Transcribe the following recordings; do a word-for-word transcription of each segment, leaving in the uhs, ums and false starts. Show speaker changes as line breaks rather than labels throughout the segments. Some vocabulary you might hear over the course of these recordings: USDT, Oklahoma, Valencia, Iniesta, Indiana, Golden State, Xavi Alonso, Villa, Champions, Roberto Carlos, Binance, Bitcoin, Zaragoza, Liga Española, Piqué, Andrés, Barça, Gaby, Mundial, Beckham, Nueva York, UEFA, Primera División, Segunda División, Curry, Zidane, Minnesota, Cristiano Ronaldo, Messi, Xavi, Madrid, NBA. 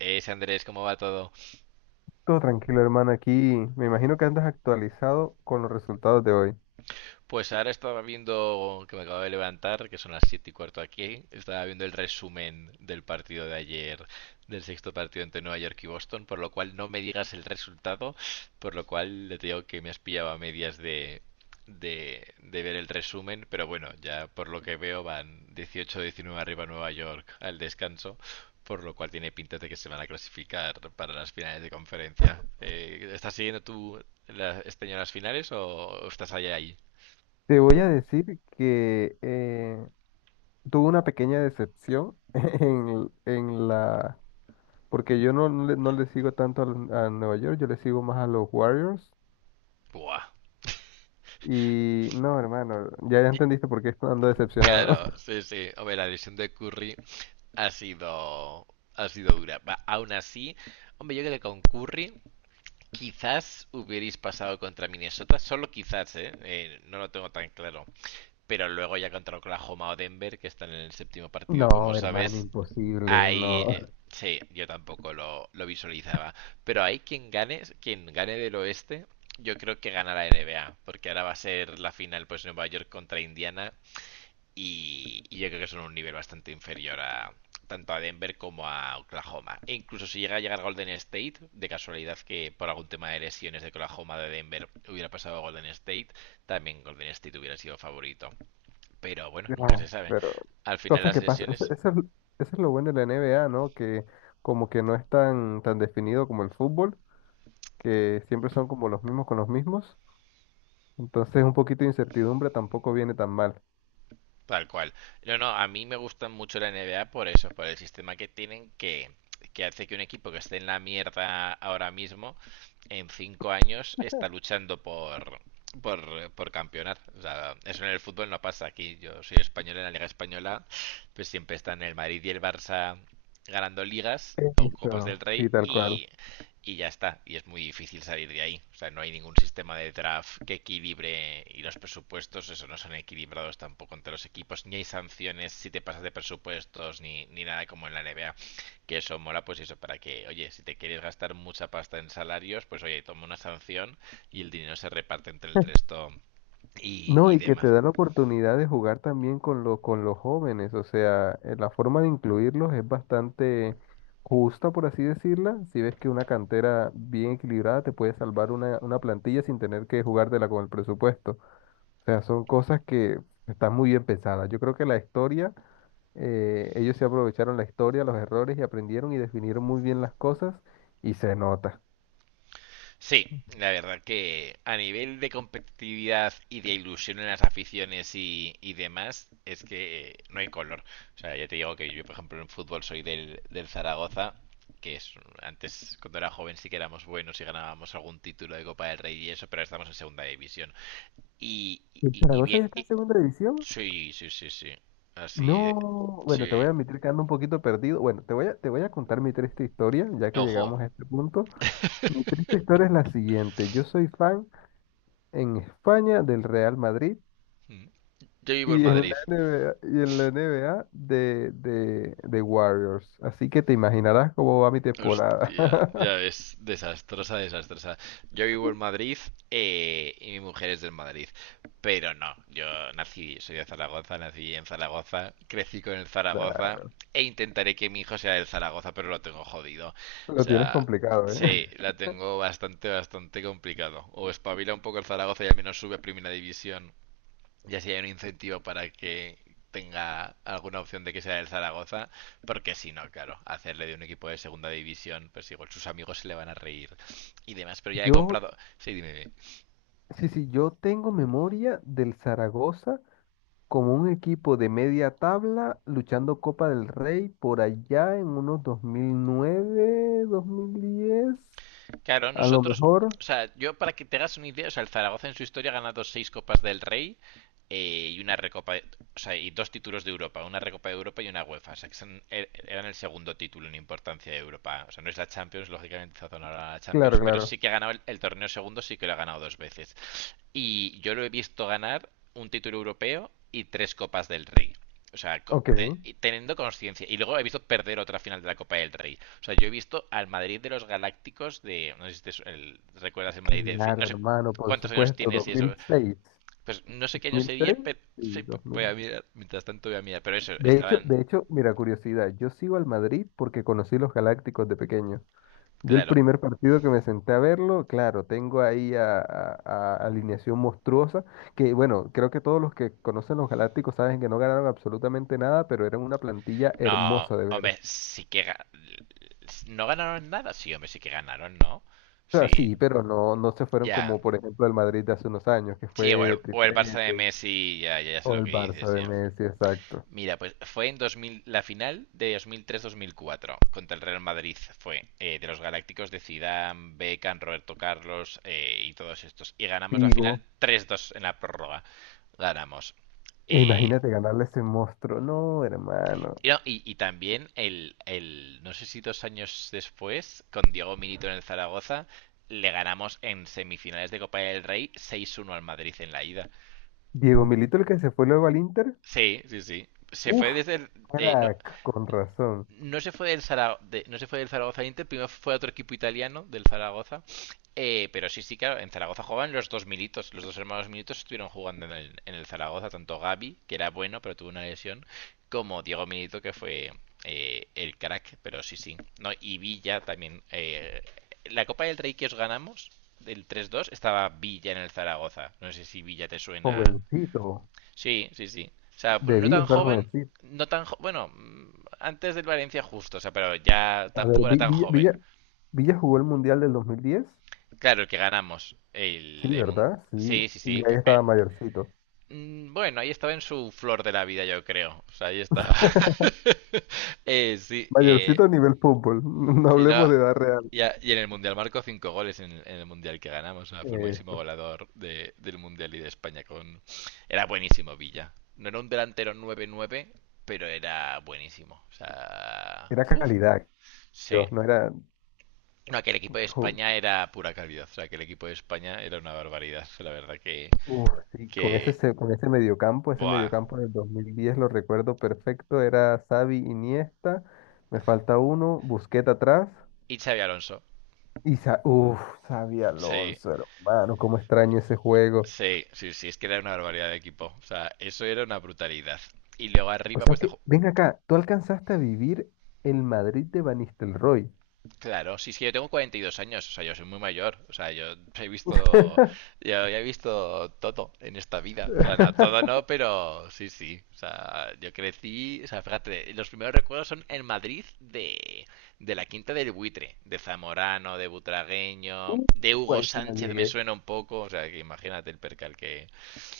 Es Andrés, ¿cómo va todo?
Todo tranquilo, hermano. Aquí me imagino que andas actualizado con los resultados de hoy.
Pues ahora estaba viendo, que me acabo de levantar, que son las siete y cuarto aquí, estaba viendo el resumen del partido de ayer, del sexto partido entre Nueva York y Boston, por lo cual no me digas el resultado, por lo cual le digo que me has pillado a medias de, de, de ver el resumen, pero bueno, ya por lo que veo van dieciocho, diecinueve arriba Nueva York al descanso, por lo cual tiene pinta de que se van a clasificar para las finales de conferencia. Eh, estás siguiendo tú la- este año las finales o estás allá ahí?
Te voy a decir que eh, tuve una pequeña decepción en, en la... Porque yo no, no le, no le sigo tanto al- a Nueva York, yo le sigo más a los Warriors.
Buah.
Y no, hermano, ya ya
Y,
entendiste por qué ando decepcionado.
claro, sí, sí. Hombre, la lesión de Curry ha sido, ha sido dura. Va, aún así, hombre, yo creo que con Curry quizás hubierais pasado contra Minnesota, solo quizás, ¿eh? Eh, no lo tengo tan claro. Pero luego ya contra Oklahoma o Denver, que están en el séptimo partido, como
No, hermano,
sabes,
imposible,
hay...
no.
eh, sí, yo tampoco lo, lo visualizaba. Pero hay quien gane, quien gane del oeste, yo creo que gana la N B A, porque ahora va a ser la final, pues Nueva York contra Indiana. Y, y yo creo que son un nivel bastante inferior a tanto a Denver como a Oklahoma. E incluso si llega a llegar Golden State, de casualidad que por algún tema de lesiones de Oklahoma de Denver hubiera pasado a Golden State, también Golden State hubiera sido favorito. Pero bueno, nunca se
No,
sabe.
pero
Al final
cosas
las
que pasan. Eso,
lesiones.
eso es, eso es lo bueno de la N B A, ¿no? Que como que no es tan, tan definido como el fútbol, que siempre son como los mismos con los mismos. Entonces un poquito de incertidumbre tampoco viene tan mal.
Tal cual. No, no, a mí me gustan mucho la N B A por eso, por el sistema que tienen que, que hace que un equipo que esté en la mierda ahora mismo, en cinco años, está luchando por, por, por campeonar. O sea, eso en el fútbol no pasa. Aquí yo soy español en la Liga Española, pues siempre están el Madrid y el Barça ganando ligas o Copas del
Eso.
Rey
Sí, tal cual.
y, y ya está. Y es muy difícil salir de ahí. O sea, no hay ningún sistema de draft que equilibre y los presupuestos, eso no son equilibrados tampoco entre los equipos. Ni hay sanciones si te pasas de presupuestos, ni, ni nada como en la N B A. Que eso mola, pues eso, para que, oye, si te quieres gastar mucha pasta en salarios, pues oye, toma una sanción y el dinero se reparte entre el resto y,
No,
y
y que te
demás.
da la oportunidad de jugar también con lo, con los jóvenes, o sea, eh, la forma de incluirlos es bastante justa, por así decirla. Si ves que una cantera bien equilibrada te puede salvar una, una plantilla sin tener que jugártela con el presupuesto. O sea, son cosas que están muy bien pensadas. Yo creo que la historia eh, ellos se aprovecharon la historia, los errores y aprendieron y definieron muy bien las cosas y se nota.
Sí, la verdad que a nivel de competitividad y de ilusión en las aficiones y, y demás, es que no hay color. O sea, ya te digo que yo, por ejemplo, en fútbol soy del, del Zaragoza, que es antes, cuando era joven, sí que éramos buenos y ganábamos algún título de Copa del Rey y eso, pero ahora estamos en segunda división. Y, y,
¿El
y y
Zaragoza
bien,
ya está en
y-
segunda división?
sí, sí, sí, sí. Así,
No, bueno, te voy
sí.
a admitir que ando un poquito perdido. Bueno, te voy a, te voy a contar mi triste historia, ya que
Ojo,
llegamos a este punto. Mi triste historia es la siguiente. Yo soy fan en España del Real Madrid
yo vivo en
y en
Madrid.
la NBA, y en la N B A de, de, de Warriors. Así que te imaginarás cómo va mi temporada.
Hostia, ya es desastrosa, desastrosa. Yo vivo en Madrid eh, y mi mujer es del Madrid, pero no, yo nací, soy de Zaragoza, nací en Zaragoza, crecí con el
Nah.
Zaragoza e intentaré que mi hijo sea del Zaragoza, pero lo tengo jodido. O
Lo tienes
sea,
complicado, ¿eh?
sí, la tengo bastante, bastante complicado. O espabila un poco el Zaragoza y al menos sube a Primera División, y así hay un incentivo para que tenga alguna opción de que sea del Zaragoza, porque si no, claro, hacerle de un equipo de segunda división, pues igual sus amigos se le van a reír y demás. Pero ya he
Yo,
comprado. Sí, dime, dime.
Sí, sí, yo tengo memoria del Zaragoza como un equipo de media tabla luchando Copa del Rey por allá en unos dos mil nueve, dos mil diez,
Claro,
a lo
nosotros.
mejor.
O sea, yo para que te hagas una idea, o sea, el Zaragoza en su historia ha ganado seis Copas del Rey, eh, y una recopa, o sea, y dos títulos de Europa, una recopa de Europa y una UEFA, o sea, que son- er- eran el segundo título en importancia de Europa, o sea, no es la Champions, lógicamente está ahora la
Claro,
Champions, pero
claro.
sí que ha ganado el, el torneo segundo, sí que lo ha ganado dos veces. Y yo lo he visto ganar un título europeo y tres copas del Rey. O sea,
Ok.
teniendo conciencia. Y luego he visto perder otra final de la Copa del Rey. O sea, yo he visto al Madrid de los Galácticos de... No sé si te el- recuerdas el Madrid de... No
Claro,
sé
hermano, por
cuántos años
supuesto,
tienes y eso.
dos mil seis.
Pues no sé qué año sería,
dos mil seis
pero sí,
y
voy a
dos mil.
mirar. Mientras tanto voy a mirar. Pero eso,
De hecho,
estaban.
de hecho, mira, curiosidad, yo sigo al Madrid porque conocí los Galácticos de pequeño. Yo el
Claro.
primer partido que me senté a verlo, claro, tengo ahí a, a- a alineación monstruosa, que bueno, creo que todos los que conocen los Galácticos saben que no ganaron absolutamente nada, pero eran una plantilla
No,
hermosa de ver. O
hombre, sí que. ga- No ganaron nada. Sí, hombre, sí que ganaron, ¿no? Sí,
sea, sí, pero no, no se fueron
ya.
como, por ejemplo, el Madrid de hace unos años, que
Sí, o el,
fue
o el Barça de
triplete,
Messi, ya, ya, ya sé
o
lo
el
que
Barça
dices,
de
ya.
Messi, exacto.
Mira, pues fue en dos mil, la final de dos mil tres-dos mil cuatro contra el Real Madrid fue eh, de los Galácticos de Zidane, Beckham, Roberto Carlos eh, y todos estos. Y ganamos la
Digo,
final tres dos en la prórroga. Ganamos. Eh,
imagínate ganarle a ese monstruo, no, hermano.
y, no, y- y también el, el- no sé si dos años después, con Diego Milito en el Zaragoza, le ganamos en semifinales de Copa del Rey seis uno al Madrid en la ida.
Diego Milito, el que se fue luego al Inter,
Sí, sí, sí. Se
uff,
fue desde el, eh, no-
crack, con razón,
no se fue del Zara- de- no se fue del Zaragoza al Inter, primero fue a otro equipo italiano del Zaragoza. Eh, pero sí, sí, claro, en Zaragoza jugaban los dos militos, los dos hermanos militos estuvieron jugando en el, en el Zaragoza, tanto Gaby, que era bueno, pero tuvo una lesión, como Diego Milito, que fue eh, el crack, pero sí, sí. No, y Villa también. Eh, la Copa del Rey que os ganamos, del tres dos, estaba Villa en el Zaragoza. No sé si Villa te suena.
jovencito.
Sí, sí, sí. O sea, no
Debía
tan
estar
joven,
jovencito.
no tan jo- bueno, mm, antes del Valencia justo, o sea, pero ya
A ver,
tampoco era
Vi-
tan
Villa,
joven.
Villa, Villa jugó el Mundial del dos mil diez.
Claro, el que ganamos,
Sí,
el, el mun-
¿verdad? Sí.
sí, sí,
Y
sí.
ahí
Que- eh,
estaba mayorcito.
mm, bueno, ahí estaba en su flor de la vida, yo creo. O sea, ahí estaba. Eh, sí, eh,
Mayorcito a nivel fútbol. No
Sí, no,
hablemos de edad real.
y, a- y en el Mundial marcó cinco goles en, en el Mundial que ganamos. O sea, fue el máximo
Eh,
goleador de- del Mundial y de España con... Era buenísimo Villa. No era un delantero nueve nueve, pero era buenísimo. O sea...
era
uff.
calidad,
Sí.
Dios. No era...
No, aquel equipo de
jo-
España era pura calidad. O sea, aquel equipo de España era una barbaridad. La verdad que...
Uf, sí, con ese,
que...
se- con ese mediocampo, ese
Buah.
mediocampo del dos mil diez lo recuerdo perfecto. Era Xavi, Iniesta. Me falta uno. Busquets atrás.
Y Xavi Alonso.
Y, Sa- uf, Xavi
Sí.
Alonso, hermano. Cómo extraño ese juego.
Sí, sí, sí, es que era una barbaridad de equipo. O sea, eso era una brutalidad. Y luego
O
arriba,
sea
pues
que,
dejó.
ven acá, tú alcanzaste a vivir el Madrid de Van Nistelrooy.
Claro, sí, sí, yo tengo cuarenta y dos años, o sea, yo soy muy mayor, o sea, yo he visto, yo ya he visto todo en esta vida, o sea, no, todo no, pero sí, sí, o sea, yo crecí, o sea, fíjate, los primeros recuerdos son en Madrid de, de la Quinta del Buitre, de Zamorano, de Butragueño,
Uh,
de Hugo
Guay, si no
Sánchez me
llegué.
suena un poco, o sea, que imagínate el percal que,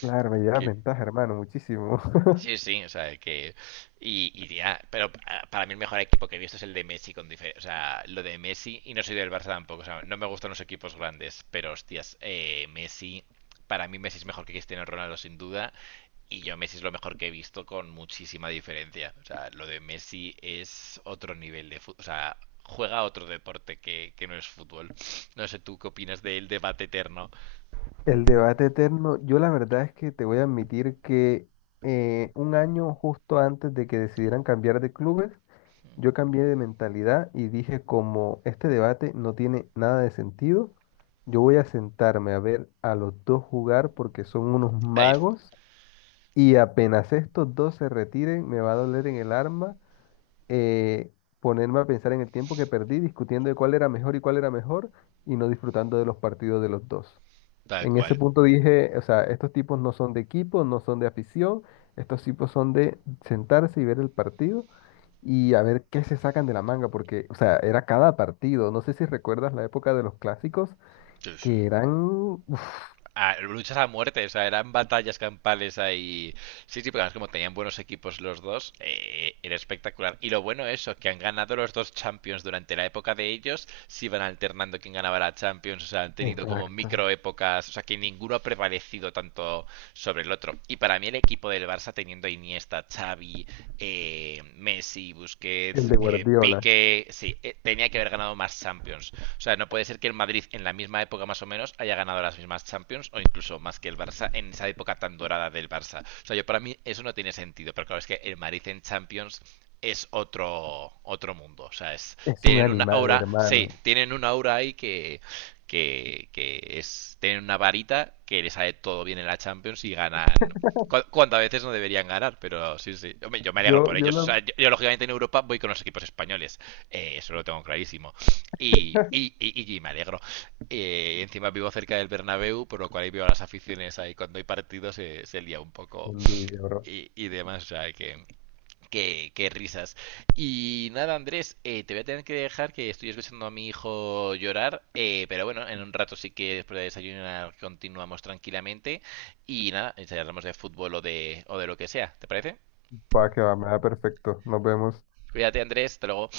Claro, me lleva
que
ventaja, hermano, muchísimo.
sí, sí, o sea, que. Y, y ya, pero pa- para mí el mejor equipo que he visto es el de Messi, con dife- o sea, lo de Messi, y no soy del Barça tampoco, o sea, no me gustan los equipos grandes, pero hostias, eh, Messi, para mí Messi es mejor que Cristiano Ronaldo sin duda, y yo Messi es lo mejor que he visto con muchísima diferencia, o sea, lo de Messi es otro nivel de fútbol, o sea, juega otro deporte que, que no es fútbol. No sé, ¿tú qué opinas del debate eterno?
El debate eterno, yo la verdad es que te voy a admitir que eh, un año justo antes de que decidieran cambiar de clubes, yo cambié de mentalidad y dije como este debate no tiene nada de sentido, yo voy a sentarme a ver a los dos jugar porque son unos
A ver,
magos. Y apenas estos dos se retiren, me va a doler en el arma eh, ponerme a pensar en el tiempo que perdí discutiendo de cuál era mejor y cuál era mejor y no disfrutando de los partidos de los dos.
tal
En ese
cual.
punto dije, o sea, estos tipos no son de equipo, no son de afición, estos tipos son de sentarse y ver el partido y a ver qué se sacan de la manga, porque, o sea, era cada partido. No sé si recuerdas la época de los clásicos,
Sí, sí.
que eran... uf.
A- luchas a muerte, o sea, eran batallas campales ahí. Sí, sí, pero además como tenían buenos equipos los dos, eh, era espectacular. Y lo bueno es eso, que han ganado los dos Champions durante la época de ellos, se iban alternando quién ganaba la Champions, o sea, han tenido como micro
Exacto.
épocas, o sea, que ninguno ha prevalecido tanto sobre el otro. Y para mí el equipo del Barça teniendo a Iniesta, Xavi, eh, Messi,
El
Busquets,
de
eh,
Guardiola.
Piqué, sí, eh, tenía que haber ganado más Champions. O sea, no puede ser que el Madrid en la misma época más o menos haya ganado las mismas Champions o incluso más que el Barça en esa época tan dorada del Barça. O sea, yo para mí eso no tiene sentido, pero claro, es que el Madrid en Champions es otro otro mundo, o sea, es
Es un
tienen una
animal,
aura, sí,
hermano.
tienen una aura ahí que que, que es tener una varita que les sale todo bien en la Champions y ganan cuántas veces no deberían ganar, pero sí, sí. Yo me, yo me alegro
Yo,
por
yo
ellos. O
la
sea, yo, yo, lógicamente, en Europa voy con los equipos españoles. Eh, eso lo tengo clarísimo. Y, y, y, y me alegro. Eh, encima vivo cerca del Bernabéu, por lo cual ahí veo a las aficiones ahí. Cuando hay partidos se, se lía un poco
envidia, bro.
y y, demás. O sea, que qué, qué risas. Y nada, Andrés, eh, te voy a tener que dejar que estoy escuchando a mi hijo llorar, eh, pero bueno, en un rato sí que después de desayunar continuamos tranquilamente y nada, charlamos de fútbol o de, o de lo que sea, ¿te parece?
Va que va, me da perfecto. Nos vemos.
Cuídate, Andrés, hasta luego.